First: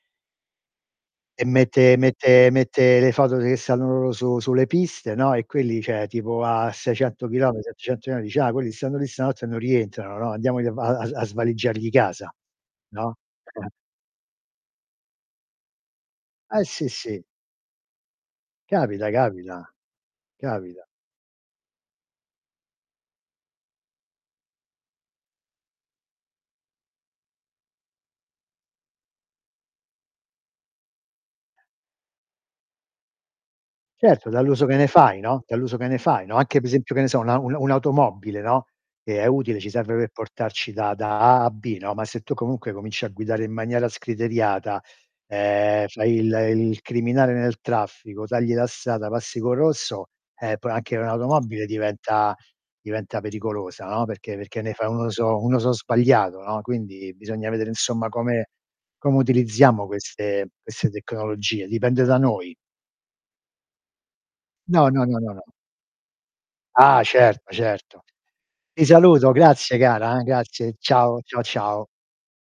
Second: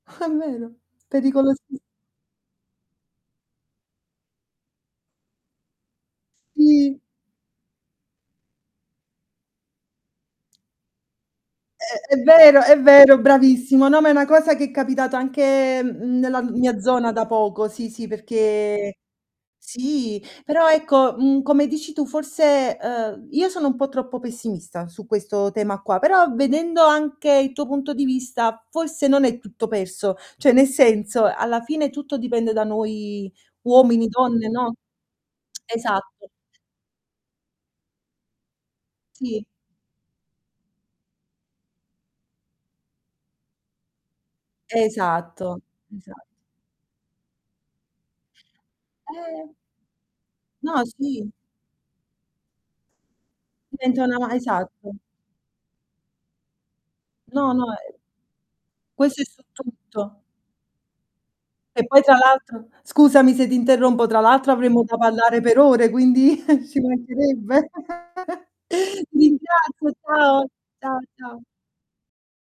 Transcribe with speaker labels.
Speaker 1: Ah, vero.
Speaker 2: E
Speaker 1: pericolosissi
Speaker 2: mette mette mette le foto che stanno loro su sulle piste, no? E quelli, cioè tipo a
Speaker 1: Sì.
Speaker 2: 600 chilometri, 700 metri, dice: "Ah, quelli stanno lì stanotte, e non rientrano, no, andiamogli a va a a svaligiargli
Speaker 1: Eh, è
Speaker 2: casa."
Speaker 1: vero, è
Speaker 2: No?
Speaker 1: vero,
Speaker 2: Eh, eh.
Speaker 1: bravissimo. No, ma è una cosa, che è capitato anche, mhmm, nella
Speaker 2: Eh,
Speaker 1: mia
Speaker 2: sì,
Speaker 1: zona
Speaker 2: sì.
Speaker 1: da poco, sì, sì, perché
Speaker 2: Capita, capita.
Speaker 1: Sì però,
Speaker 2: Capita.
Speaker 1: ecco, mhmm, come dici tu forse, uhm, io sono un po' troppo pessimista su questo tema qua, però vedendo anche il tuo punto di vista, forse non è tutto perso, cioè nel senso, alla fine tutto dipende da noi uomini,
Speaker 2: Certo,
Speaker 1: donne,
Speaker 2: dall'uso
Speaker 1: no?
Speaker 2: che ne fai, no dall'uso che ne
Speaker 1: Esatt
Speaker 2: fai, no, anche pe esempio, che ne so, un'a un un'automobile, no, che è
Speaker 1: Sì.
Speaker 2: utile, ci serve per portarci da da A a B, no, ma se tu comunque cominci a guidare in maniera scriteriata,
Speaker 1: Esatto,
Speaker 2: ehm, fai
Speaker 1: esatt
Speaker 2: il il criminale nel traffico, tagli la strada, passi
Speaker 1: Eh
Speaker 2: co' rosso, eh, poi
Speaker 1: No.
Speaker 2: anche
Speaker 1: Sì.
Speaker 2: un'automobile diventa diventa pericolosa,
Speaker 1: Diventa
Speaker 2: no,
Speaker 1: una ma
Speaker 2: perché perché ne fai
Speaker 1: esatto.
Speaker 2: un uso un uso sbagliato, no, quindi bisogna
Speaker 1: No,
Speaker 2: vedere
Speaker 1: no, e
Speaker 2: insomma, come come
Speaker 1: Questo è su
Speaker 2: utilizziamo
Speaker 1: tutto.
Speaker 2: queste queste tecnologie,
Speaker 1: E poi
Speaker 2: dipende
Speaker 1: tra
Speaker 2: da noi.
Speaker 1: l'altro scusami se ti interrompo tra l'altro avremmo
Speaker 2: No,
Speaker 1: da
Speaker 2: no, no,
Speaker 1: parlare
Speaker 2: no.
Speaker 1: per ore, quindi ci
Speaker 2: Ah, certo,
Speaker 1: mancherebbe.
Speaker 2: certo. Ti
Speaker 1: Ti
Speaker 2: saluto, grazie
Speaker 1: ringrazio,
Speaker 2: cara, eh,
Speaker 1: ciao.
Speaker 2: grazie,
Speaker 1: Ciao,
Speaker 2: ciao,
Speaker 1: ciao.
Speaker 2: ciao, ciao.